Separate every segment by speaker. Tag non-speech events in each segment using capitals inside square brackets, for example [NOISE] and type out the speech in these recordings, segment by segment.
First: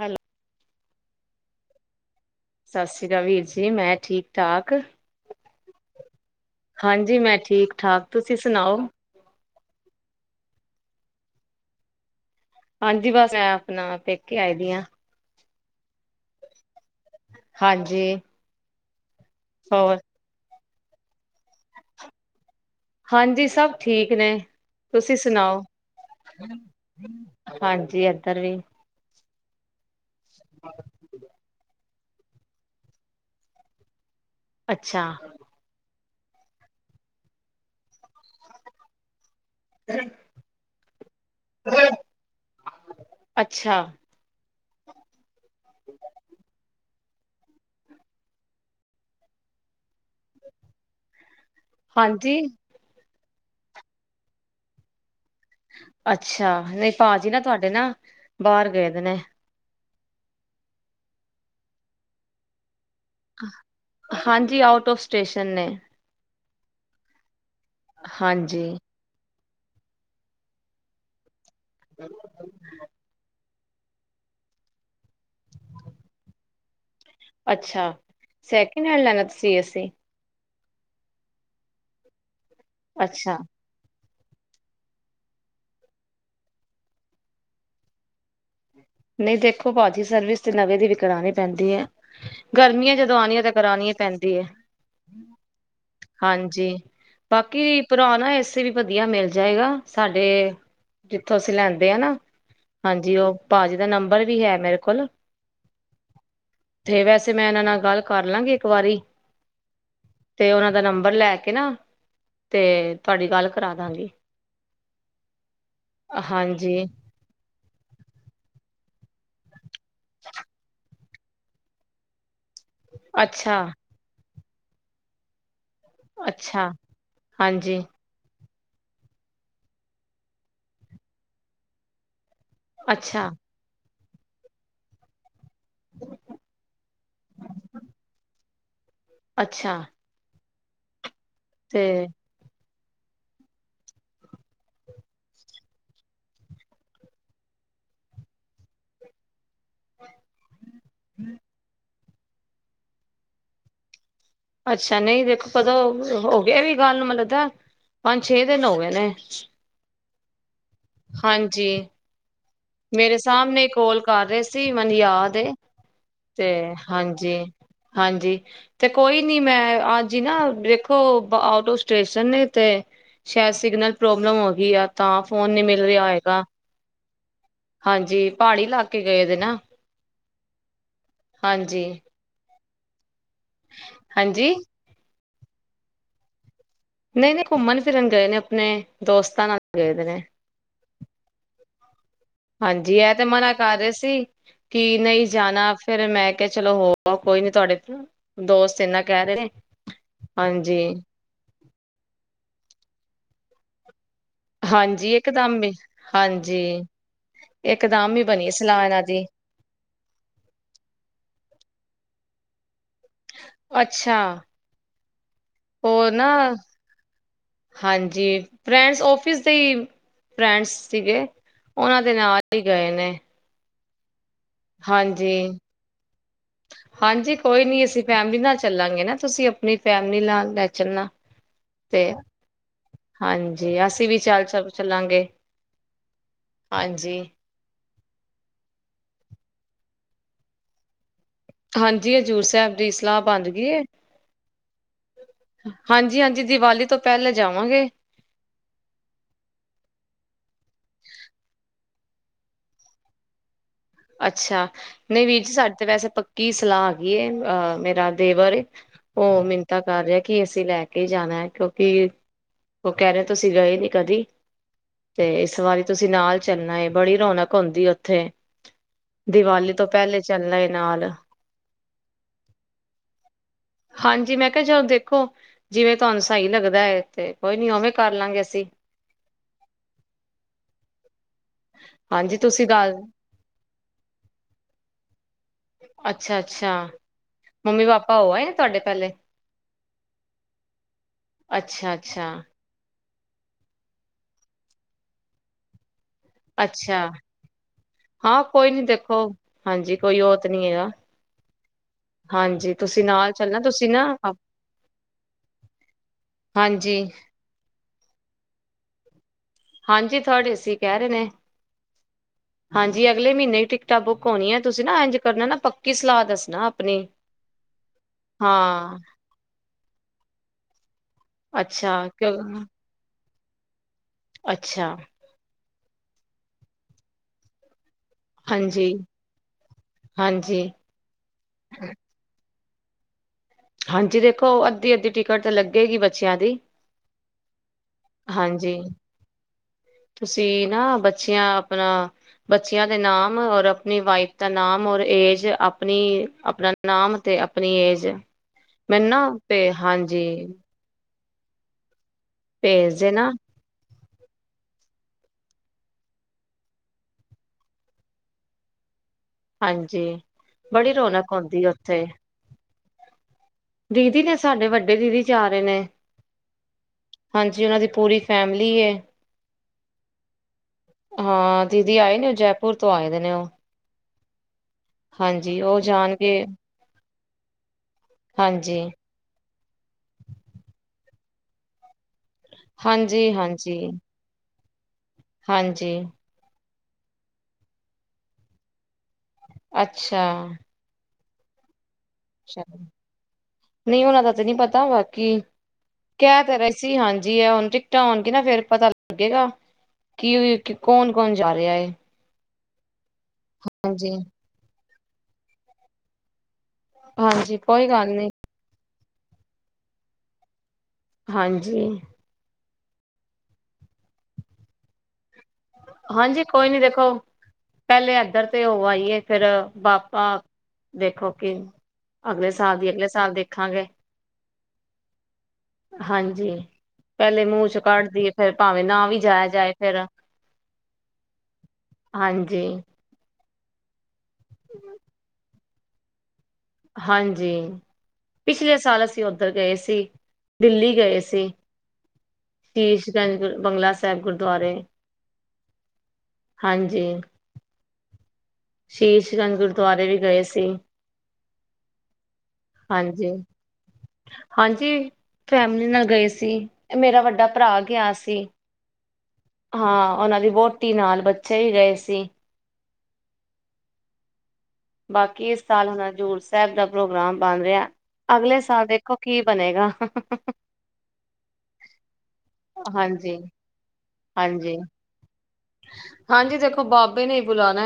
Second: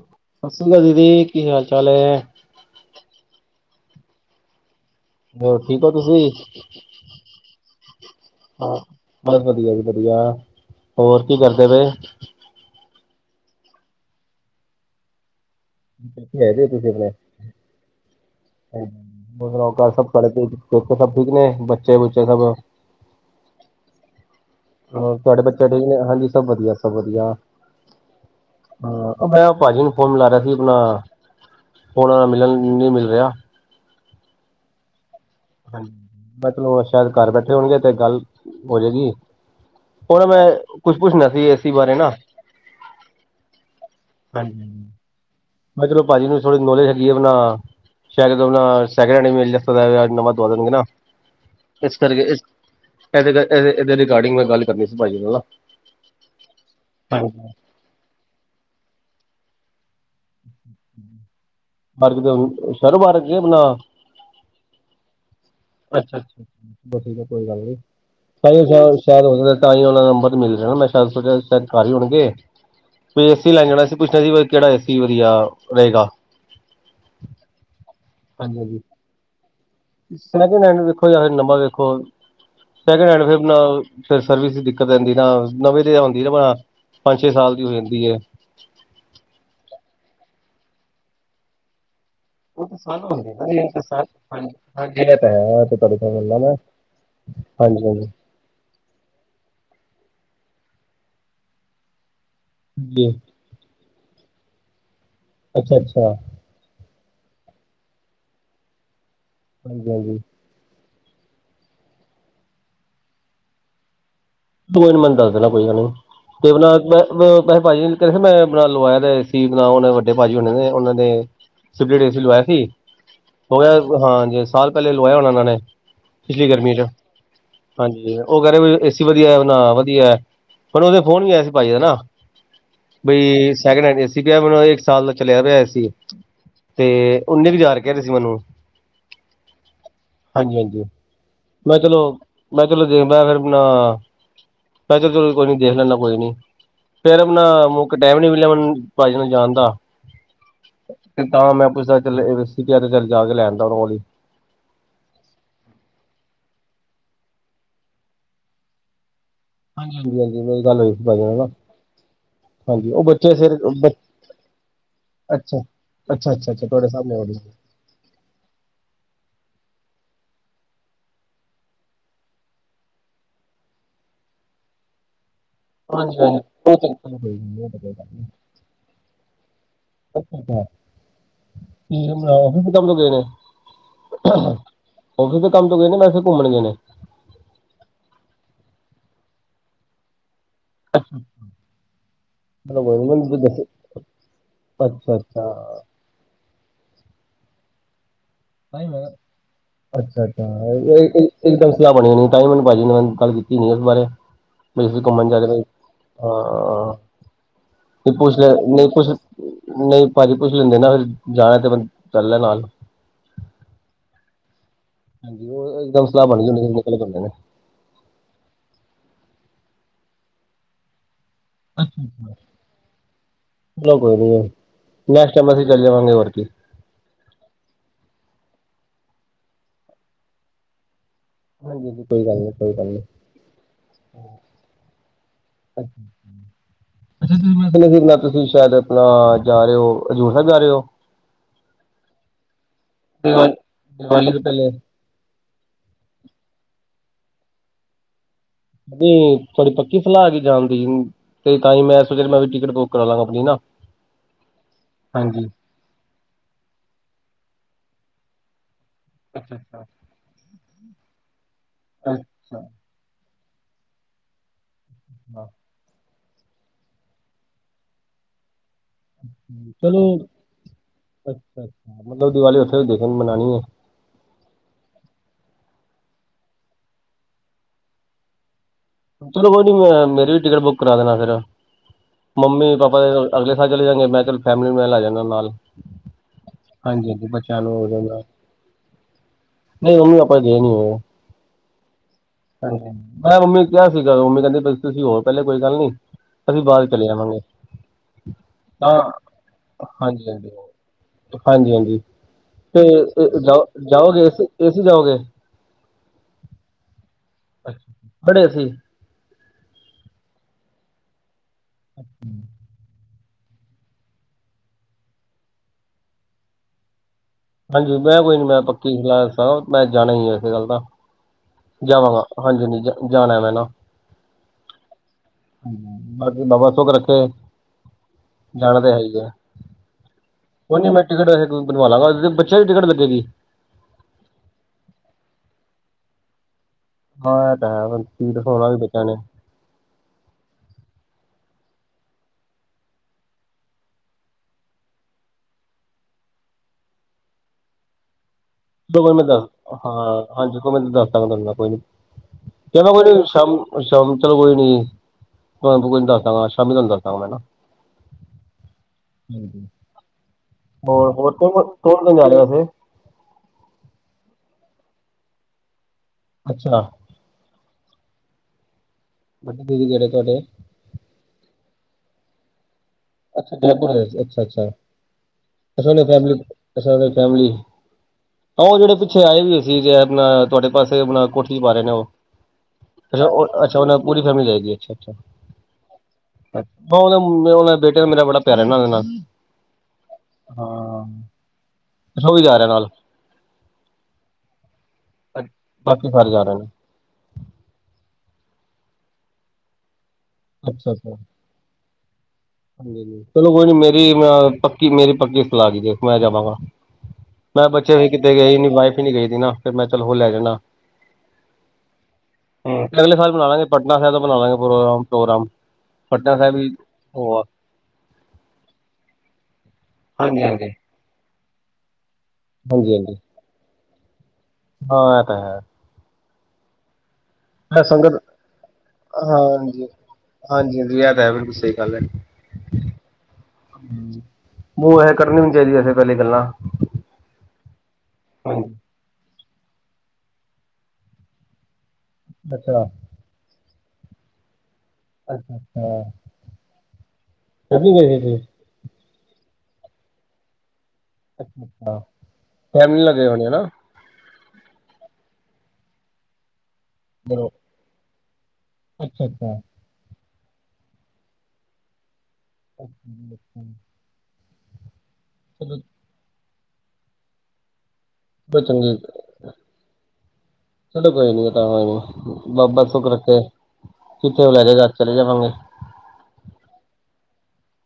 Speaker 1: Hello
Speaker 2: ਸ੍ਰੀ ਅਕਾਲ ਦੀਦੀ ਕੀ ਹਾਲ ਚਾਲ ਐ
Speaker 1: ਸਤਿ ਸ੍ਰੀ ਅਕਾਲ ਵੀਰ ਜੀ ਮੈਂ ਠੀਕ ਠਾਕ
Speaker 2: ਹੋਰ ਠੀਕ ਓ ਤੁਸੀਂ
Speaker 1: ਹਾਂਜੀ ਮੈਂ ਠੀਕ ਠਾਕ ਤੁਸੀਂ
Speaker 2: ਹਾਂ
Speaker 1: ਸੁਣਾਓ।
Speaker 2: ਬਸ ਵਧੀਆ ਜੀ ਵਧੀਆ ਹੋਰ ਕੀ ਕਰਦੇ ਪਏ
Speaker 1: ਹਾਂਜੀ ਬਸ ਮੈਂ ਆਪਣਾ ਪੇਕੇ ਆਏ ਦੀ ਆ
Speaker 2: [UNINTELLIGIBLE]
Speaker 1: ਹਾਂਜੀ।
Speaker 2: ਹੋਰ ਸੁਣਾਓ ਘਰ
Speaker 1: ਹੋਰ
Speaker 2: ਸਭ [UNINTELLIGIBLE] ਠੀਕ ਨੇ ਬੱਚੇ ਬੁੱਚੇ ਸਭ
Speaker 1: ਹਾਂਜੀ ਸਭ ਠੀਕ ਨੇ। ਤੁਸੀਂ
Speaker 2: ਹਾਂ ਤੁਹਾਡੇ
Speaker 1: ਸੁਣਾਓ
Speaker 2: ਬੱਚੇ ਠੀਕ ਨੇ ਹਾਂਜੀ ਸਭ ਵਧੀਆ ਸਭ ਵਧੀਆ
Speaker 1: ਹਾਂਜੀ ਇੱਧਰ ਵੀ
Speaker 2: ਹਾਂ ਓ ਮੈਂ ਭਾਜੀ ਨੂੰ ਫੋਨ ਮਿਲਾ ਰਿਆ ਸੀ ਆਪਣਾ ਫੋਨ ਮਿਲਣ ਨਈ ਮਿਲ ਰਿਆ
Speaker 1: ਅੱਛਾ।
Speaker 2: ਹਾਂਜੀ ਮੈਂ ਚਲੋ ਸ਼ੈਦ ਘਰ ਬੈਠੇ ਹੋਣਗੇ ਤੇ ਗੱਲ ਹੋਜੇਗੀ ਓਨਾ ਮੈਂ ਪੁੱਛਨਾ ਸੀ ਏਸੀ ਬਾਰੇ ਨਾ
Speaker 1: ਅੱਛਾ
Speaker 2: ਹਾਂਜੀ ਮੈਂ ਚਲੋ ਭਾਜੀ ਨੂੰ ਥੋੜੀ ਨੋਲੇਜ ਹੈਗੀ ਐ ਅਪਣਾ ਸੈਕਿੰਡ ਸੈਕਿੰਡ [UNINTELLIGIBLE] ਨਵਾਂ ਦਵਾ ਦੇਣਗੇ ਨਾ ਇਸ ਕਰਕੇ
Speaker 1: ਹਾਂਜੀ
Speaker 2: ਇਸ ਐਦੇ-ਐਦੇ ਰਿਗਾਡਿੰਗ ਮੈਂ ਗੱਲ ਕਰਨੀ ਸੀ ਮੈਂ ਭਾਜੀ ਨਾਲ
Speaker 1: ਅੱਛਾ ਨਈ ਭਾਜੀ ਨਾ
Speaker 2: ਹਾਂਜੀ।
Speaker 1: ਤੁਹਾਡੇ ਨਾ ਬਾਹਰ ਗਏਦੇ ਨੇ
Speaker 2: [UNINTELLIGIBLE] ਸਰਬ ਭਾਰਤ ਜੀਆ ਅਪਣਾ
Speaker 1: ਹਾਂਜੀ ਆਊਟ ਆਫ ਸਟੇਸ਼ਨ ਨੇ
Speaker 2: ਅੱਛਾ-ਅੱਛਾ ਬਸ ਠੀਕ ਐ ਕੋਈ ਗੱਲ ਨੀ
Speaker 1: ਹਾਂਜੀ
Speaker 2: ਕਾਲੂ ਸ਼ਾਮ ਸ਼ਾਇਦ ਹੋ ਜਵੇ ਤਾਂ ਹੀ ਓਨਾ ਦਾ ਨੰਬਰ ਮਿਲ ਜਾਣਾ ਮੈਂ ਕਲ ਸੂਬਾਹ ਤਕ ਘਰ ਹੀ ਹੋਣਗੇ ਤੇ [UNINTELLIGIBLE] ਲੈ ਜਾਣਾ ਪੁੱਛਣਾ ਸੀ ਕਿਹੜਾ ਏ ਸੀ ਵਧੀਆ ਰਏਗਾ
Speaker 1: ਅੱਛਾ ਸੈਕਿੰਡ ਹੈਂਡ ਲੈਣਾ ਤੁਸੀ ਏਸ
Speaker 2: ਸੈਕਿੰਡ ਹੈਂਡ ਵੇਖੋ ਜਾਂ ਫਿਰ ਨਮਾਂ ਵੇਖੋ ਸੈਕਿੰਡ ਹੈਂਡ
Speaker 1: ਅੱਛਾ
Speaker 2: ਫਿਰ ਨਾਲ ਫਿਰ ਸਰਵਿਸ ਦੀ ਦਿੱਕਤ ਆਂਦੀ ਨਾ ਨਵੇਂ ਤੇ ਐ ਹੁੰਦੀ ਐ ਨਾ ਭਣਾ ਪੰਜ ਛੇ ਸਾਲ ਦੀ ਹੋ ਜਾਂਦੀ ਏ।
Speaker 1: ਨਹੀਂ ਦੇਖੋ ਭਾਜੀ ਸਰਵਿਸ ਤੇ ਨਵੇਂ ਦੀ ਵੀ ਕਰਾਉਣੀ ਪੈਂਦੀ ਐ
Speaker 2: [INAUDIBLE] ਕਿਹਾ
Speaker 1: ਪੈਂਦੀ ਹੈ
Speaker 2: ਤਾਂ ਹੈ
Speaker 1: ਹਾਂਜੀ
Speaker 2: [UNINTELLIGIBLE]
Speaker 1: ਬਾਕੀ
Speaker 2: ਹਾਂਜੀ ਹਾਂਜੀ
Speaker 1: ਭਰਾ ਨਾ ਏਸੀ ਵੀ ਵਧੀਆ ਮਿਲ ਜਾਏਗਾ ਸਾਡੇ ਜਿੱਥੋਂ ਅਸੀਂ ਲੈਂਦੇ ਆ ਨਾ
Speaker 2: ਜੀ
Speaker 1: ਹਾਂਜੀ ਉਹ ਭਾਜੀ ਦਾ ਨੰਬਰ ਵੀ ਹੈ ਮੇਰੇ ਕੋਲ
Speaker 2: ਅੱਛਾ ਅੱਛਾ
Speaker 1: ਥੇ ਵੈਸੇ ਮੈਂ ਏਨਾਂ ਨਾਲ ਗੱਲ ਕਰ ਲਾਂਗੀ ਇੱਕ ਵਾਰੀ
Speaker 2: ਹਾਂਜੀ ਹਾਂਜੀ
Speaker 1: ਤੇ ਉਹਨਾਂ ਦਾ ਨੰਬਰ ਲੈ ਕੇ ਨਾ ਤੇ ਤੁਹਾਡੀ ਗੱਲ ਕਰਾ ਦਾਂਗੀ।
Speaker 2: ਤੂੰ ਏਨੂੰ ਮੈਨੂੰ ਦੱਸ ਦੇਣਾ ਕੋਈ ਗੱਲ ਨੀ ਤੇ ਅਪਣਾ
Speaker 1: ਹਾਂਜੀ
Speaker 2: [UNINTELLIGIBLE] ਵੈਸ ਭਾਜੀ ਨੂੰ ਕੇਨਾ ਸੀ ਮੈਂ ਲਵਾਇਆ ਦਾ ਏ ਸੀ ਅਪਣਾ ਓਨੇ ਵੱਡੇ ਭਾਜੀ ਓਨਾਂ ਨੇ ਓਨਾ ਨੇ ਸਪਲਿੱਟ ਏਸੀ ਲਵਾਇਆ ਸੀ ਹੋ
Speaker 1: ਅੱਛਾ
Speaker 2: ਗਿਆ ਹਾਂਜੀ ਸਾਲ ਪਹਿਲੇ ਲਵਾਇਆ ਹੋਣਾ ਓਨਾ ਨੇ ਪਿਛਲੀ
Speaker 1: ਅੱਛਾ
Speaker 2: ਗਰਮੀ ਚ ਹਾਂਜੀ। ਓ ਕੈ ਰੇ ਵੀ ਏ ਸੀ ਵਧੀਆ ਐ ਨਾ ਵਧੀਆ ਹੁਣ ਓਦੇ ਫੋਨ ਵੀ ਆਇਆ ਸੀ ਪਾਜੀ ਦਾ ਨਾ
Speaker 1: ਅੱਛਾ
Speaker 2: ਬਈ ਸੈਕਿੰਡ ਹੈਂਡ ਏ ਸੀ ਪਿਆ ਮੈ ਇੱਕ ਸਾਲ ਦਾ ਚਲਿਆ ਪਿਆ ਸੀ, ਤੇ ਓਨੀ ਕੁ ਹਜ਼ਾਰ ਕੇਹ ਰਹੀ ਸੀ ਮੈਨੂੰ।
Speaker 1: ਅੱਛਾ।
Speaker 2: ਹਾਂਜੀ-ਹਾਂਜੀ ਮੈਂ
Speaker 1: ਤੇ
Speaker 2: ਚਲੋ, ਮੈਂ ਚਲੋ ਦੇਖਦਾ ਫਿਰ ਅਪਣਾ ਮੈਂ ਚਲ ਚਲੋ ਕੋਈ ਨੀ ਦੇਖ ਲੈਨਾ ਕੋਈ ਨੀ। ਫਿਰ ਆਪਣਾ ਮੁੱਕ ਟੈਮ ਨੀ ਮਿਲਿਆ ਮੈਨੂੰ, ਭਾਜੀ ਨੂੰ ਜਾਣ ਦਾ, ਤੇ ਤਾਂ ਮੈਂ ਪੁੱਛਦਾ ਚੱਲ [UNINTELLIGIBLE] ਜਾ ਕੇ ਲੈਣਦਾ ਉਹਨਾਂ ਕੋਲ ਹੀ।
Speaker 1: ਅੱਛਾ, ਨਹੀਂ ਦੇਖੋ ਕਦੋ? ਹੋ ਗਏ ਏਹ ਵੀ ਗੱਲ ਨੂੰ ਮੈਨੂੰ ਲੱਗਦਾ ਪੰਜ ਛੇ ਦਿਨ ਹੋ ਗਏ ਨੇ।
Speaker 2: ਹਾਂਜੀ-ਹਾਂਜੀ ਮੇਰੀ ਗੱਲ ਹੋਈ ਸੀ
Speaker 1: ਹਾਂਜੀ
Speaker 2: [UNINTELLIGIBLE] ਉਹ
Speaker 1: ਮੇਰੇ
Speaker 2: ਬੱਚੇ ਫਿਰ
Speaker 1: ਸਾਹਮਣੇ ਕੋਲ ਕਰ ਰਹੇ ਸੀ ਮੈਨੁੂੰ ਯਾਦ ਏ।
Speaker 2: ਅੱਛਾ ਅੱਛਾ
Speaker 1: ਤੇ
Speaker 2: ਅੱਛਾ ਅੱਛਾ ਤੁਹਾਡੇ ਸਾਹਮਣੇ ਹੋ
Speaker 1: ਹਾਂਜੀ,
Speaker 2: ਰਹੀ ਸੀ
Speaker 1: ਹਾਂਜੀ ਤੇ ਕੋਈ ਨੀ ਮੈਂ ਅੱਜ ਹੀ ਨਾ ਦੇਖੋ ਆਊਟ ਆਫ ਸਟੇਸ਼ਨ ਨੇ ਤੇ ਸ਼ਾਇਦ ਸਿਗਨਲ ਪ੍ਰੋਬਲਮ ਹੋ ਗਈ ਆ ਤਾਂ ਫੋਨ ਨਹੀਂ ਮਿਲ ਰਿਹਾ
Speaker 2: ਹਾਂਜੀ ਹਾਂਜੀ
Speaker 1: ਹੋਏਗਾ
Speaker 2: ਉਹ ਤਾਂ ਕੋਈ ਨੀ ਉਹ ਤਾਂ ਕੋਈ ਗੱਲ
Speaker 1: ਹਾਂਜੀ ਪਹਾੜੀ ਇਲਾਕੇ ਗਏ ਦੇ ਨਾ
Speaker 2: ਨੀ ਅੱਛਾ
Speaker 1: ਹਾਂਜੀ।
Speaker 2: ਔਫਿਸ ਦੇ ਕੰਮ ਤੋ ਗਏ ਨੇ?
Speaker 1: ਹਾਂਜੀ।
Speaker 2: ਔਫਿਸ ਦੇ ਕੰਮ ਤੋਂ ਗਏ ਨੇ ਵੈਸੇ ਘੁੰਮਣ ਗਏ ਨੇ?
Speaker 1: ਨਹੀਂ-ਨਹੀਂ ਘੁੰਮਣ ਫਿਰਨ ਗਏ ਨੇ, ਆਪਣੇ ਦੋਸਤਾਂ ਨਾਲ ਗਏ ਦੇ ਨੇ।
Speaker 2: [INAUDIBLE] ਚਲੋ
Speaker 1: ਹਾਂਜੀ
Speaker 2: ਕੋਈ ਨੀ
Speaker 1: ਏਹ ਤੇ
Speaker 2: ਮੈਨੂੰ ਤੁਸੀਂ
Speaker 1: ਮਨਾ
Speaker 2: ਦੱਸੋ
Speaker 1: ਕਰ ਰਹੇ ਸੀ, ਕਿ
Speaker 2: ਅੱਛਾ
Speaker 1: ਨਹੀਂ ਜਾਣਾ
Speaker 2: ਅੱਛਾ
Speaker 1: ਫੇਰ ਮੈਂ ਮੈਂ ਕਿਹਾ ਚਲੋ ਹੋ ਆਓ, ਕੋਈ ਨੀ ਤੁਹਾਡੇ ਦੋਸਤ ਇਨਾ ਕਹਿ ਰਹੇ ਨੇ
Speaker 2: ਅੱਛਾ-ਅੱਛਾ,
Speaker 1: ਹਾਂਜੀ
Speaker 2: ਓਹੀ ਇੱਕ ਇੱਕਦਮ ਸਲਾਹ ਬਣੀ ਹੋਣੀ ਤਾਂ ਹੀ ਮੈਨੂੰ ਭਾਜੀ ਨੇ ਗੱਲ ਕੀਤੀ ਨੀ ਇਸ ਬਾਰੇ, ਵੀ ਅਸੀਂ
Speaker 1: ਹਾਂਜੀ
Speaker 2: ਘੁੰਮਣ ਜਾ [UNINTELLIGIBLE]
Speaker 1: ਇਕਦਮ ਹੀ ਹਾਂਜੀ
Speaker 2: ਹਾਂ। ਕਿ
Speaker 1: ਇਕਦਮ ਹੀ
Speaker 2: ਪੁੱਛ ਲੈ,
Speaker 1: ਬਣੀ ਸਲਾਹ
Speaker 2: ਨਹੀਂ
Speaker 1: ਇਹਨਾਂ
Speaker 2: ਪੁੱਛ,
Speaker 1: ਦੀ
Speaker 2: ਨਹੀਂ ਭਾਜੀ ਪੁੱਛ ਲੈਂਦੇ ਨਾ, ਫਿਰ ਜਾਣਾ ਤੇ ਬੰ ਚੱਲੇ ਨਾਲ।
Speaker 1: ਅੱਛਾ।
Speaker 2: ਹਾਂਜੀ ਉਹ ਇੱਕਦਮ
Speaker 1: ਹੋਰ
Speaker 2: ਸਲਾਹ
Speaker 1: ਨਾ,
Speaker 2: ਬਣ ਗਈ ਹੋਣੀ, ਫਿਰ ਨਿਕਲ ਬੰਦੇ ਨੇ
Speaker 1: ਹਾਂਜੀ, ਫਰੈਂਡਸ ਔਫਿਸ ਸੀ, ਫਰੈਂਡਸ ਸੀਗੇ, ਉਹਨਾਂ ਦੇ ਨਾਲ ਹੀ ਗਏ ਨੇ।
Speaker 2: ਚਲੋ ਕੋਈ ਨੀ।
Speaker 1: ਹਾਂਜੀ,
Speaker 2: ਨੈਕਸਟ ਟਾਈਮ ਅਸੀਂ ਚੱਲ ਜਾਵਾਂਗੇ ਹੋਰ ਕੀ
Speaker 1: ਹਾਂਜੀ ਕੋਈ ਨੀ, ਅਸੀਂ ਫੈਮਲੀ ਨਾਲ ਚੱਲਾਂਗੇ ਨਾ, ਤੁਸੀਂ ਆਪਣੀ ਫੈਮਿਲੀ ਨਾਲ ਲੈ ਚੱਲਣਾ।
Speaker 2: ਹਾਂਜੀ ਹਾਂਜੀ
Speaker 1: ਤੇ
Speaker 2: ਕੋਈ ਗੱਲ ਨੀ ਕੋਈ ਗੱਲ ਨੀ
Speaker 1: ਹਾਂਜੀ ਅਸੀਂ ਵੀ ਚੱਲ ਚੱਲੋ ਚੱਲਾਂਗੇ। ਹਾਂਜੀ
Speaker 2: ਅੱਛਾ ਤੁਸੀਂ ਕਿੰਨੇ ਦਿਨ ਬਾਅਦ ਤੁਸੀਂ ਸ਼ਾਇਦ ਆਪਣਾ ਜਾ ਰਹੇ ਹੋ, ਹਜ਼ੂਰ ਸਾਹਿਬ ਜਾ ਰਹੇ ਹੋ?
Speaker 1: ਹਾਂਜੀ ਹਜ਼ੂਰ ਸਾਹਿਬ। ਸਲਾਹ ਬਨ
Speaker 2: ਦੀਵਾਲੀ
Speaker 1: ਗਈ ਏ?
Speaker 2: ਦੀਵਾਲੀ ਤੋਂ ਪਹਿਲੇ
Speaker 1: ਹਾਂਜੀ-ਹਾਂਜੀ ਦੀਵਾਲੀ ਤੋਂ ਪਹਿਲੇ ਜਾਵਾਂਗੇ।
Speaker 2: ਜੀ, ਤੁਹਾਡੀ ਪੱਕੀ ਸਲਾਹ ਹੈਗੀ ਜਾਣ ਦੀ? ਤੇ ਤਾਂ ਹੀ ਮੈਂ [UNINTELLIGIBLE] ਮੈਂ ਵੀ ਟਿਕਟ ਬੁੱਕ ਕਰ ਲਾਂਗਾ ਆਪਣੀ ਨਾ।
Speaker 1: ਅੱਛਾ, ਨਹੀਂ ਵੀਰ ਜੀ ਸਾਡੇ ਤੇ ਵੈਸੇ ਪੱਕੀ ਸਲਾਹ ਹੈਗੀ ਹੈ, ਅਹ ਮੇਰਾ ਦੇਵਰ ਏ। ਉਹ ਮਿੰਨਤਾ ਕਰ ਰਿਹਾ ਕਿ ਅਸੀਂ ਲੈ ਕੇ ਜਾਣਾ ਹੈ, ਕਿਉਂਕਿ ਉਹ ਕਹਿ ਰਹੇ ਤੁਸੀਂ ਗਏ ਨੀ ਕਦੀ, ਤੇ ਇਸ ਵਾਰੀ ਤੁਸੀਂ ਨਾਲ ਚੱਲਣਾ ਏ, ਬੜੀ ਰੌਣਕ ਹੁੰਂਦੀ ਉੱਥੇ। ਦੀਵਾਲੀ ਤੋਂ
Speaker 2: ਚਲੋ,
Speaker 1: ਪਹਿਲੇ ਚੱਲਣਾ ਏ ਨਾਲ
Speaker 2: ਅੱਛਾ-ਅੱਛਾ ਮਤਲਬ ਦੀਵਾਲੀ ਉੱਥੇ ਦੇਖਨੀ, ਮਨਾਉਣੀ ਹੈ।
Speaker 1: ਹਾਂਜੀ ਮੈਂ ਕਿਹਾ ਚਲੋ ਦੇਖੋ ਜਿਵੇਂ ਤੁਹਾਨੂੰ ਸਹੀ ਲੱਗਦਾ ਹੈ, ਤੇ ਕੋਈ ਨੀ ਉਵੇਂ ਕਰ ਲਾਂਗੇ ਅਸੀਂ।
Speaker 2: ਚਲੋ ਕੋਈ ਨੀ, ਮੈਂ ਮੇਰੀ ਵੀ ਟਿਕਟ ਬੁੱਕ ਕਰਾ ਦੇਣਾ ਫੇਰ।
Speaker 1: ਹਾਂਜੀ ਤੁਸੀਂ ਗੱਲ
Speaker 2: ਮੰਮੀ-ਪਾਪਾ ਦੇ ਅਗਲੇ ਸਾਲ ਚਲੇ ਜਾਂਗੇ। ਮੈਂ ਚਲ ਫੈਮਿਲੀ ਨੂੰ ਮੈਂ ਲਾ ਜਾਨਾ ਨਾਲ।
Speaker 1: ਅੱਛਾ-ਅੱਛਾ,
Speaker 2: ਹਾਂਜੀ ਹਾਂਜੀ ਬੱਚਿਆਂ ਨੂੰ
Speaker 1: ਮੰਮੀ-ਪਾਪਾ
Speaker 2: ਜਾਂਦਾ
Speaker 1: ਹੋ ਆਏ ਨੇ ਤੁਹਾਡੇ ਪਹਿਲੇ।
Speaker 2: ਨਹੀਂ, ਮੰਮੀ-ਪਾਪਾ ਗਏ ਨਹੀ ਹਜੇ।
Speaker 1: ਅੱਛਾ ਅੱਛਾ
Speaker 2: ਹੰਜੀ। ਮੈਂ ਮੰਮੀ ਨੁ ਕਿਹਾ ਸੀਗਾ ਚਲਣ। ਮੰਮੀ ਕਹਿੰਦੀ ਬਈ ਤੁਸੀਂ ਹੋ ਆਓ ਪਹਿਲੇ ਕੋਈ ਗੱਲ ਨੀ ਅਸੀਂ ਬਾਅਦ ਚ ਚਲੇ
Speaker 1: ਅੱਛਾ
Speaker 2: ਜਾਵਾਂਗੇ।
Speaker 1: ਹਾਂ ਕੋਈ ਨੀ
Speaker 2: ਤਾਂ
Speaker 1: ਦੇਖੋ ਹਾਂਜੀ ਕੋਈ ਉਹ ਤੇ ਨਹੀਂ ਹੈਗਾ।
Speaker 2: ਹਾਂਜੀ ਹਾਂਜੀ
Speaker 1: ਹਾਂਜੀ
Speaker 2: ਤੇ
Speaker 1: ਤੁਸੀਂ
Speaker 2: ਏ
Speaker 1: ਨਾਲ ਚੱਲਣਾ
Speaker 2: ਜਾਓ
Speaker 1: ਤੁਸੀਂ ਨਾ
Speaker 2: ਜਾਓਗੇ ਏ ਏਸੀ ਜਾਔਗੇ।
Speaker 1: ਹਾਂਜੀ।
Speaker 2: ਬੜੇ ਸੀ।
Speaker 1: ਹਾਂਜੀ, ਥਰਡ ਐ ਸੀਂ ਕਹਿ ਰਹੇ ਨੇ।
Speaker 2: [UNINTELLIGIBLE]
Speaker 1: ਹਾਂਜੀ ਅਗਲੇ ਮਹੀਨੇ ਟਿਕਟਾਂ ਬੁੱਕ ਹੋਨਿਆਂ ਤੁਸੀਂ ਨਾ ਐਂਜ ਕਰਨਾ ਨਾ ਪੱਕੀ ਸਲਾਹ ਦੱਸਣਾ ਆਪਣੀ
Speaker 2: ਹਾਂਜੀ, ਮੈਂ ਕੋਈ ਨੀ ਮੈਂ ਪੱਕੀ
Speaker 1: ਹਾਂ
Speaker 2: ਸਲਾ ਦਸਾਂਗਾ। ਮੈਂ ਜਾਣਾ ਹੀ ਏ ਫਿਲਹਾਲ ਤਾਂ।
Speaker 1: ਅੱਛਾ
Speaker 2: ਜਾਵਾਂਗਾ, ਹਾਂਜੀ
Speaker 1: ਕਿਉਂ
Speaker 2: ਹਾਂਜੀ, ਜਾਣਾ ਮੈਂ ਨਾ।
Speaker 1: ਅੱਛਾ।
Speaker 2: ਬਾਕੀ ਬਾਬਾ ਸੂਖ ਰੱਖੇ। ਜਾਣਾ ਤੇ
Speaker 1: ਹਾਂਜੀ
Speaker 2: ਹੈ ਹੀ ਹੈ,
Speaker 1: ਹਾਂਜੀ
Speaker 2: ਕੋਈ ਨੀ ਮੈਂ ਟਿਕਟ ਵੈਸੇ ਬਣਵਾ ਲਾਂਗਾ ਕਿਨੇ ਦੀ ਟਿਕਟ ਲੱਗੇਗੀ?
Speaker 1: ਹਾਂਜੀ ਦੇਖੋ ਅੱਧੀ-ਅੱਧੀ ਟਿਕਟ ਤੇ ਲੱਗੇਗੀ ਬੱਚਿਆਂ ਦੀ।
Speaker 2: ਹਾਂ ਇਹ ਤਾਂ ਹੈ ਸੀਟ ਹੋਣਾ
Speaker 1: ਹਾਂਜੀ,
Speaker 2: ਵੀ ਬੱਚਿਆਂ ਨੇ
Speaker 1: ਤੁਸੀਂ ਨਾ ਬੱਚਿਆਂ ਆਪਣਾ ਬੱਚਿਆਂ ਦੇ ਨਾਮ ਔਰ ਆਪਣੀ ਵਾਈਫ ਦਾ ਨਾਮ ਔਰ ਏਜ ਆਪਣੀ ਆਪਣਾ ਨਾਮ ਤੇ ਆਪਣੀ ਏਜ
Speaker 2: [INAUDIBLE] ਠੀਕ ਹੈ
Speaker 1: ਮੈਨੂੰ
Speaker 2: ਫੇਰ
Speaker 1: ਨਾ
Speaker 2: ਮੈਂ ਦੱਸ,
Speaker 1: ਤੇ
Speaker 2: ਹਾਂ ਹਾਂਜੀ [UNINTELLIGIBLE] ਕੋਈ ਨਹੀ, ਚਲੋ
Speaker 1: ਭੇਜ
Speaker 2: ਕੋਈ ਨਹੀ,
Speaker 1: ਦੇਣਾ
Speaker 2: ਸ਼ਾਮ ਨੁ, ਸ਼ਾਮ ਨੁ ਚਲੋ ਕੋਈ ਨੀ। [UNINTELLIGIBLE] ਹੈ ਨਾ। [UNINTELLIGIBLE]
Speaker 1: ਹਾਂਜੀ ਬੜੀ
Speaker 2: ਹੋਰ
Speaker 1: ਰੌਨਕ
Speaker 2: ਹੋਰ ਕੌਣ
Speaker 1: ਹੋਂਦੀ
Speaker 2: ਕੌਣ
Speaker 1: ਔਥੇ।
Speaker 2: ਕੌਣ ਜਾ ਰਿਹਾ ਵੈਸੇ
Speaker 1: ਦੀਦੀ ਨੇ ਸਾਡੇ ਵੱਡੇ ਦੀਦੀ ਜਾ ਰਹੇ ਨੇ,
Speaker 2: ਅੱਛਾ
Speaker 1: ਹਾਂਜੀ ਔਨਾਂ ਦੀ ਪੂਰੀ ਫੈਮਲੀ ਏ
Speaker 2: ਵੱਡੇ ਦੀਦੀ ਕਿਹੜੇ ਤੁਹਾਡੇ?
Speaker 1: ਹਾਂ ਦੀਦੀ ਆਏ ਨੇ ਜੈਪ
Speaker 2: ਅੱਛਾ, ਜੈੁਪੂਰ ਦੇ ਸੀ। ਅੱਛਾ-ਅੱਛਾ
Speaker 1: ਹਾਂਜੀ ਉਹ ਜਾਣਗੇ
Speaker 2: [UNINTELLIGIBLE] ਫੈਮਿਲੀ, ਆ ਔ
Speaker 1: ਹਾਂਜੀ
Speaker 2: ਜਿਹੜੇ ਪਿੱਛੇ ਆਏ ਵੀ ਹੋਏ ਸੀ ਜੇ ਆਪਣਾ ਤੁਹਾਡੇ ਪਾਸੇ ਆਪਣਾ ਕੋਠ ਪਾ ਰਹੇ ਨੇ ਔ।
Speaker 1: ਹਾਂਜੀ ਹਾਂਜੀ
Speaker 2: ਅੱਛਾ-ਅੱਛਾ ਔਨਾਂ ਪੂਰੀ ਫੈਮਿਲੀ ਲਿਆਦੀ ਏ?
Speaker 1: ਹਾਂਜੀ।
Speaker 2: ਬ ਉਹ ਦੇ ਉਹ ਦੇ ਬੇਟੇ ਦਾ ਮੇਰਾ ਬੜਾ ਪਿਆਰਾ ਏ ਨਾ ਔਦੇ ਨਾਲ।
Speaker 1: ਅੱਛਾ।
Speaker 2: ਉਹ ਵੀ ਜਾ ਰਿਹਾ ਨਾਲ
Speaker 1: ਨਹੀਂ ਔਨਾਂ ਦਾ ਤੇ ਨਹੀਂ ਪਤਾ ਵਾ ਕੀ
Speaker 2: ਬਾਕੀ ਸਾਰੇ ਜਾ
Speaker 1: ਕਹਿ ਤੇ
Speaker 2: ਨੇ
Speaker 1: ਰਹੇ ਸੀ ਹਾਂਜੀ ਐ ਹੁਨ ਟਿਕਟਾਂ ਹੋਨ ਗਿਆ ਨਾ ਫੇਰ ਪਤਾ ਲੱਗੇਗਾ। ਕੀ ਓਹੀ
Speaker 2: ਅੱਛਾ ਅੱਛਾ
Speaker 1: ਕੌਣ-ਕੌਣ ਜਾ ਰਿਹਾ ਏ?
Speaker 2: ਹਾਂਜੀ ਹਾਂਜੀ, ਚਲੋ ਕੋਈ ਨੀ
Speaker 1: ਹਾਂਜੀ
Speaker 2: ਮੇਰੀ ਆ ਪੱਕੀ ਮੇਰੀ ਪੱਕੀ ਸਲਾਹ ਹੇਗੀ ਜੇ, ਮੈਂ ਜਾਵਾਂਗਾ।
Speaker 1: ਹਾਂਜੀ
Speaker 2: ਮੈਂ
Speaker 1: ਕੋਈ
Speaker 2: ਬੱਚੇ
Speaker 1: ਗੱਲ ਨੀ
Speaker 2: ਕਿਤੇ ਗਏ ਨੀ‌ ਵਾਈਫ ਵੀ ਨਹੀਂ ਗਈ ਦੀ ਨਾ ਫਿਰ ਮੈਂ ਚਲ ਹੋਨ ਲੈ ਜਾਨਾ।
Speaker 1: ਹਾਂਜੀ।
Speaker 2: ਹੁੰ ਤੇ ਅਗਲੇ ਸਾਲ ਬਣਾ ਲਾਂਗੇ ਪਟਨਾ ਸਾਹਿਬ ਦਾ ਬਣਾ ਲਾਂਗੇ ਪ੍ਰੋਗੜਾਮ ਪ੍ਰੋਗਰਾਮ। ਪਟਨਾ
Speaker 1: ਹਾਂਜੀ,
Speaker 2: ਸਾਹਿਬ
Speaker 1: ਕੋਈ
Speaker 2: ਵੀ
Speaker 1: ਨੀ ਦੇਖੋ
Speaker 2: ਉਹ
Speaker 1: ਪਹਿਲੇ ਇੱਧਰ ਤੇ ਹੋ ਆਈਏ ਫੇਰ ਬਾਪਾ
Speaker 2: ਹਾਂਜੀ ਹਾਂਜੀ
Speaker 1: ਦੇਖੋ ਕਿ ਅਗਲੇ ਸਾਲ ਦੀ
Speaker 2: ਹਾਂਜੀ
Speaker 1: ਅਗਲੇ
Speaker 2: ਹਾਂਜੀ
Speaker 1: ਸਾਲ ਦੇਖਾਂਗੇ।
Speaker 2: ਹਾਂ ਇਹ ਤਾਂ ਹੈ।
Speaker 1: ਹਾਂਜੀ ਪਹਿਲੇ ਮੂੰਹ ਚ
Speaker 2: ਮੈਂ ਸੰਗਤ
Speaker 1: ਕੱਢਦੀਏ ਫਰ ਭਾਵੇਂ ਨਾ ਵੀ ਜਾਇਆ ਜਾਏ
Speaker 2: ਹਾਂਜੀ
Speaker 1: ਫੇਰ
Speaker 2: ਹਾਂਜੀ, ਇਹ ਤਾਂ ਹੈ ਬਿਲਕੁਲ ਸਹੀ ਗੱਲ ਹੈ।
Speaker 1: ਹਾਂਜੀ
Speaker 2: ਮੂੰਹ ਐ ਕਰਨੀ ਹੁੰਦੀ ਚਾਹੀਦੀ ਵੈਸੀ ਪਹਿਲੀ ਗੱਲਾਂ।
Speaker 1: ਹਾਂਜੀ,
Speaker 2: ਹਾਂਜੀ,
Speaker 1: ਪਿਛਲੇ ਸਾਲ ਅਸੀਂ ਔ ਦਰ ਗਏ ਸੀ ਦਿੱਲੀ ਗਏ ਸੀ ਸ਼ੀਸ਼ ਗੰਜ ਗੁਰ ਬੰਗਲਾ ਸਾਹਿਬ। ਸਾਹਿਬ ਗੁਰਦੁਆਰੇ।
Speaker 2: ਅੱਛਾ-ਅੱਛਾ?
Speaker 1: ਹਾਂਜੀ
Speaker 2: [UNINTELLIGIBLE]
Speaker 1: ਸ਼ੀਸ਼ ਗੰਜ ਗੁਰਦੁਆਰੇ ਵੀ ਗਏ ਸੀ।
Speaker 2: ਅੱਛਾ ਅੱਛਾ ਫੈਮਲੀ ਨਾਲ ਗਏ
Speaker 1: ਹਾਂਜੀ
Speaker 2: ਹੋਣੇ ਹਨਾ?
Speaker 1: ਹਾਂਜੀ ਫੈਮਲੀ ਨਾਲ ਗਏ ਸੀ। ਮੇਰਾ ਵੱਡਾ ਭਰਾ ਗਿਆ ਸੀ।
Speaker 2: ਅੱਛਾ ਅੱਛਾ।
Speaker 1: ਹਾਂ ਉਹਨਾਂ ਦੀ ਵਹੁਟੀ ਨਾਲ ਬੱਚੇ ਹੀ ਗਏ ਸੀ।
Speaker 2: ਅ
Speaker 1: ਬਾਕੀ ਇਸ ਸਾਲ ਹੁਣ ਹਜ਼ੂਰ ਸਾਹਿਬ ਦਾ ਪ੍ਰੋਗਰਾਮ ਬਣ ਰਿਹਾ। ਅਗਲੇ
Speaker 2: ਕੋਈ
Speaker 1: ਸਾਲ
Speaker 2: ਚੰਗੀ
Speaker 1: ਦੇਖੋ ਕੀ ਬਣੇਗਾ।
Speaker 2: ਚਲੋ ਕੋਈ ਨੀ ਕੋਈ ਨੀ ਬਾਬਾ ਸੁੱਖ
Speaker 1: ਹਾਂਜੀ,
Speaker 2: ਰੱਖੇ ਕਿੱਥੇ ਉਹ
Speaker 1: ਹਾਂਜੀ,
Speaker 2: ਲੈਜੇਗਾ ਚਲੇ ਜਾਵਾਂਗੇ
Speaker 1: ਹਾਂਜੀ ਦੇਖੋ ਬਾਬੇ ਨੇ ਬੁਲਾਉਣਾ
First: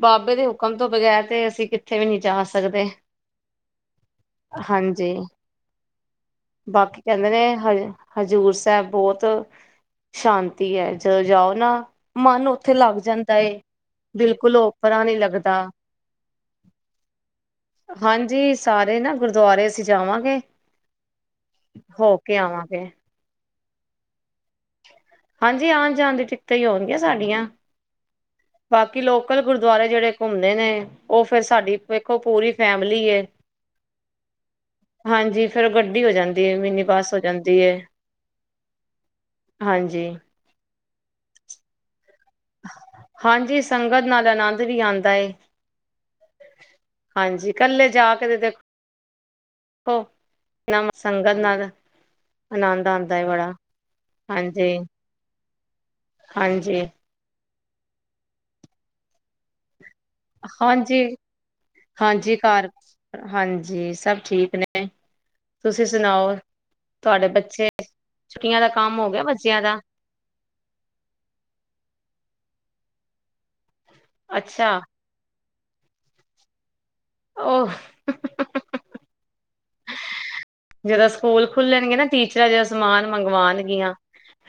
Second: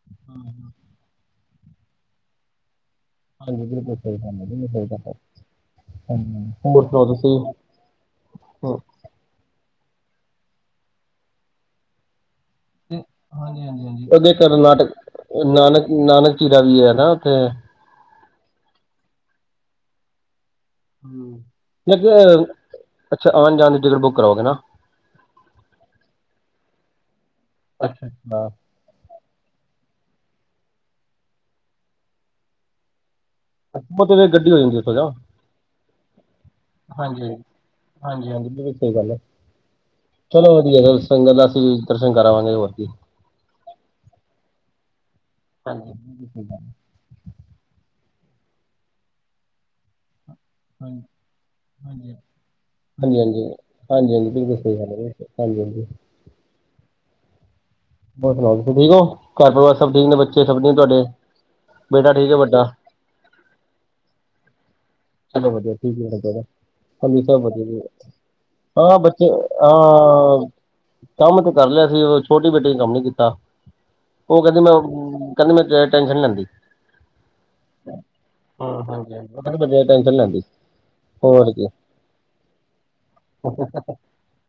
Speaker 1: ਬਾਬੇ ਦੇ ਹੁਕਮ ਤੋਂ ਬਗੈਰ। ਤੇ ਅਸੀਂ ਕਿੱਥੇ ਵੀ ਨਹੀਂ ਜਾ ਸਕਦੇ।
Speaker 2: ਹਾਂਜੀ ਬਿਲਕੁਲ ਸਹੀ ਗਲ ਏ ਬਿਲਕੁਲ ਸਹੀ
Speaker 1: ਹਾਂਜੀ,
Speaker 2: ਗਲ।
Speaker 1: ਬਾਕੀ ਕਹਿੰਦੇ ਨੇ ਹ ਹਜ਼ੂਰ
Speaker 2: ਹੈ।
Speaker 1: ਸਾਹਿਬ ਬਹੁਤ ਸ਼ਾਂਤੀ ਹੈ ਜਦੋਂ ਜਾਓ ਨਾ ਮਨ ਉ
Speaker 2: ਹਾਂਜੀ ਹਾਂਜੀ ਹਾਂ ਉਹਦੇ ਕਰਨਾਟਕ
Speaker 1: ਓਪਰਾ ਨੀ ਲੱਗਦਾ।
Speaker 2: ਨਾਨਕ ਨਾਨਕ ਚਿਰਾ ਵੀ ਹੈ ਨਾ ਉੱਥੇ।
Speaker 1: ਹਾਂਜੀ ਸਾਰੇ ਨਾ ਗੁਰੂਦੁਆਰੇ ਅਸੀਂ ਜਾਵਾਂਗੇ। ਹੋ ਕੇ
Speaker 2: ਹ
Speaker 1: ਆਵਾਂਗੇ।
Speaker 2: ਅੱਛਾ ਆਉਣ ਜਾਣ ਦੀ ਟਿਕਟ ਬੁੱਕ ਕਰੋਗੇ ਨਾ।
Speaker 1: ਹਾਂਜੀ ਆਉਣ ਜਾਣ ਦੀਆ ਟਿਕਟਾਂ ਹੀ ਹੋਣ ਗਿਆ ਸਾਡੀਆਂ।
Speaker 2: ਅੱਛਾ
Speaker 1: ਬਾਕੀ ਲੋਕਲ ਗੁਰੂਦੁਆਰੇ ਜਿਹੜੇ ਘੁੰਮਣੇ ਨੇ ਉਹ ਫੇਰ ਸਾਡੀ ਵੇਖੋ ਪੂਰੀ ਫੈਮਿਲੀ ਏ।
Speaker 2: ਉਹ ਤੇ ਗੱਡੀ ਹੋ ਜਾਂਦੀ ਉੱਥੋਂ ਜਾ
Speaker 1: ਹਾਂਜੀ ਫੇਰ ਗੱਡੀ ਹੋ ਜਾਂਦੀ ਹੈ ਮਿੰਨੀ ਬਸ ਹੋ ਜਾਂਦੀ ਹੈ।
Speaker 2: ਹਾਂਜੀ ਹਾਂਜੀ ਬਿਲਕੁਲ ਸਹੀ ਗੱਲ ਹੈ ਚਲੋ ਵਧੀਆ ਸੰਗਤ ਦਾ ਅਸੀਸ।
Speaker 1: ਹਾਂਜੀ ਸੰਗਤ ਨਾਲ ਆਨੰਦ ਵੀ ਆਉਂਦਾ ਹੈ। ਹਾਂਜੀ ਇਕੱਲੇ ਜਾ ਕੇ ਤੇ ਦੇਖੋ। ਨਾ
Speaker 2: ਹਾਂਜੀ,
Speaker 1: ਸੰਗਤ ਨਾਲ
Speaker 2: ਹਾਂਜੀ,
Speaker 1: ਆਨੰਦ ਆਂਦਾ ਏ
Speaker 2: ਹਾਂਜੀ,
Speaker 1: ਬੜਾ
Speaker 2: ਹਾਂਜੀ ਬਿਲਕੁਲ ਸਹੀ ਗਲ ਵੇ। ਹਾਂਜੀ ਹਾਂਜੀ।
Speaker 1: ਹਾਂਜੀ।
Speaker 2: ਹੋਰ ਸੁਣਾਓ ਤੁਸੀਂ ਠੀਕ ਹੋ ਘਰ ਪਰਿਵਾਰ ਸਭ ਠੀਕ ਨੇ ਬੱਚੇ ਸਬਜ਼ ਨੇ ਤੁਹਾਡੇ
Speaker 1: ਹਾਂਜੀ
Speaker 2: ਬੇਟਾ ਠੀਕ
Speaker 1: ਹਾਂਜੀ
Speaker 2: ਹੈ
Speaker 1: ਘਰ
Speaker 2: ਵੱਡਾ
Speaker 1: ਹਾਂਜੀ ਸਭ ਠੀਕ ਨੇ
Speaker 2: ਚਲੋ ਵਧੀਆਂ
Speaker 1: ਤੁਸੀਂ
Speaker 2: ਠੀਕ
Speaker 1: ਸੁਣਾਓ
Speaker 2: ਹੈ।
Speaker 1: ਤੁਹਾਡੇ
Speaker 2: ਕਲੀਤਾ
Speaker 1: ਬੱਚੇ
Speaker 2: ਵਧੀ
Speaker 1: ਛੁੱਟੀਆਂ ਦਾ
Speaker 2: ਹਾਂ
Speaker 1: ਕੰਮ ਹੋ ਗਿਆ
Speaker 2: ਬੱਚੇ
Speaker 1: ਬੱਚਿਆਂ ਦਾ
Speaker 2: ਹਾਂ। ਕੰਮ ਤੇ ਕਰ ਲਿਆ ਸੀ ੳਹ ਛੋਟੇ ਬੇਟੇ ਕੰਮ ਨੀ ਕੀਤਾ ਉਹ ਕਹਿੰਦੇ ਮੈਂ
Speaker 1: ਅੱਛਾ
Speaker 2: ਕਹਿੰਦੀ ਮੈਂ ਜਾਦਾ ਟੈਨਸ਼ਨ ਨਹੀਂ ਲੈਂਦੀ।
Speaker 1: ਆ
Speaker 2: ਹਾਂ ਹਾਂਜੀ ਹਾਂ ਉਹ ਕਿਹਦੀ ਬੰਦਿਆ ਦੀ ਟੈਂਨਸ਼ਨ ਨੀ ਲੈਂਦੀ।
Speaker 1: ਜਦੋਂ ਸਕੂਲ
Speaker 2: ਹੋਰ ਕੀ
Speaker 1: ਖੁੱਲਣਗੇ ਨਾ ਟੀਚਰਾਂ ਜ ਸਮਾਨ ਮੰਗਵਾਉਣਗੀਆਂ।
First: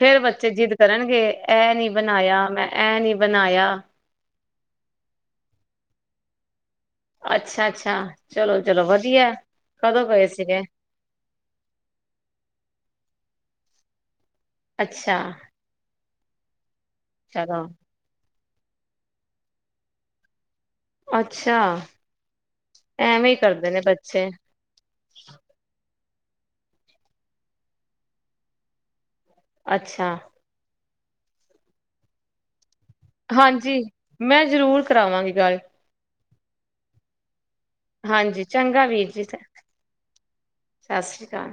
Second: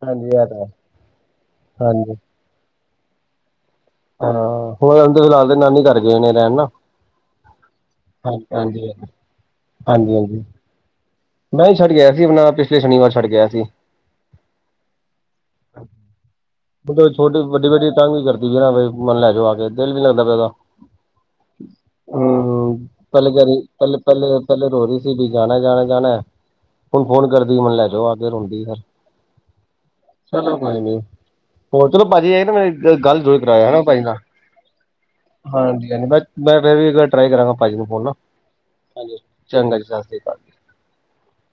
Speaker 1: ਫੇਰ
Speaker 2: ਇਹ
Speaker 1: ਬੱਚੇ
Speaker 2: ਤਾਂ ਹੈ
Speaker 1: ਜਿੱਦ ਕਰਨਗੇ ਇਹ ਨੀ
Speaker 2: ਹਾਂਜੀ
Speaker 1: ਬਣਾਇਆ ਮੈਂ ਇਹ ਨਹੀਂ ਬਣਾਇਆ।
Speaker 2: ਹਾਂ ਹੋਣਹਦੇ ਫਿਲਹਾਲ ਤੇ ਨਾਨੀ ਘਰ ਗਏ ਨੇ ਰਹਿਣ ਨਾ।
Speaker 1: ਅੱਛਾ ਅੱਛਾ ਚਲੋ ਚਲੋ ਵਧੀਆਂ ਕਦੋਂ
Speaker 2: ਹਾਂਜੀ
Speaker 1: ਗਏ
Speaker 2: ਹਾਂਜੀ
Speaker 1: ਸੀਗੇ।
Speaker 2: ਮੈਂ ਛੱਡ ਕੇ ਗਿਆ ਸੀ। ਆਪਣਾ ਪਿਛਲੇ ਸ਼ਨੀਵਾਰ ਛੱਡ ਕੇ ਗਿਆ ਸੀ।
Speaker 1: ਅੱਛਾ।
Speaker 2: ਛੋਟੀ
Speaker 1: ਚਲੋ
Speaker 2: ਵੱਡੀ ਵਾਲੀ ਤੰਗ ਕਰਦੀ ਪਈ ਨਾ ਮੈਨੂੰ ਲੈ ਜੋ ਆ ਕੇ ਦਿਲ ਨੀ ਲੱਗਦਾ ਪਿਆ ਓਦਾ।
Speaker 1: ਅੱਛਾ।
Speaker 2: ਹਮ ਪਹਿਲੇ
Speaker 1: ਐਵੇਂ ਹੀ
Speaker 2: ਜਾਰੀ
Speaker 1: ਕਰਦੇ ਨੇ
Speaker 2: ਪਹਿਲੇ ਪਹਿਲੇ
Speaker 1: ਬੱਚੇ
Speaker 2: ਪਹਿਲੇ ਰੋ ਰਹੀ ਸੀ ਬ ਜਾਣਾ ਜਾਣਾ ਜਾਣਾ। ਹੁਣ ਫੋਨ ਕਰਦੀ ਮੈਨੂੰ ਲੈ ਜਾਓ ਆ ਕੇ ਰੋਂਦੀ ਫ
Speaker 1: ਅੱਛਾ
Speaker 2: ਚਲੋ ਕੋਈ ਨੀ। ਹੋਰ ਚਲੋ ਭਾਜੀ ਆ ਮੇਰੇ ਗੱਲ ਦ
Speaker 1: ਹਾਂਜੀ
Speaker 2: ਕਰਵਾਆਾ ਪਾਈ
Speaker 1: ਮੈਂ ਜ਼ਰੂਰ ਕਰਾਵਾਂਗੀ ਗੱਲ
Speaker 2: ਹਾਂਜੀ ਹਾਂਜੀ ਬਸ ਮੈਂ ਫਿਰ ਵੀੱਲ ਟਰਾਈ ਕਰਾਂਗਾ ਜੀ ਨੂੰ ਫੋਨ ਨਾ
Speaker 1: ਹਾਂਜੀ ਚੰਗਾ
Speaker 2: ਹਾਂ
Speaker 1: ਵੀਰ ਜੀ
Speaker 2: ਚੰਗਾ ਜੀ ਸਤਿ ਸ੍ਰੀ ਅਕਾਲ ਜੀ
Speaker 1: ਚਾਰ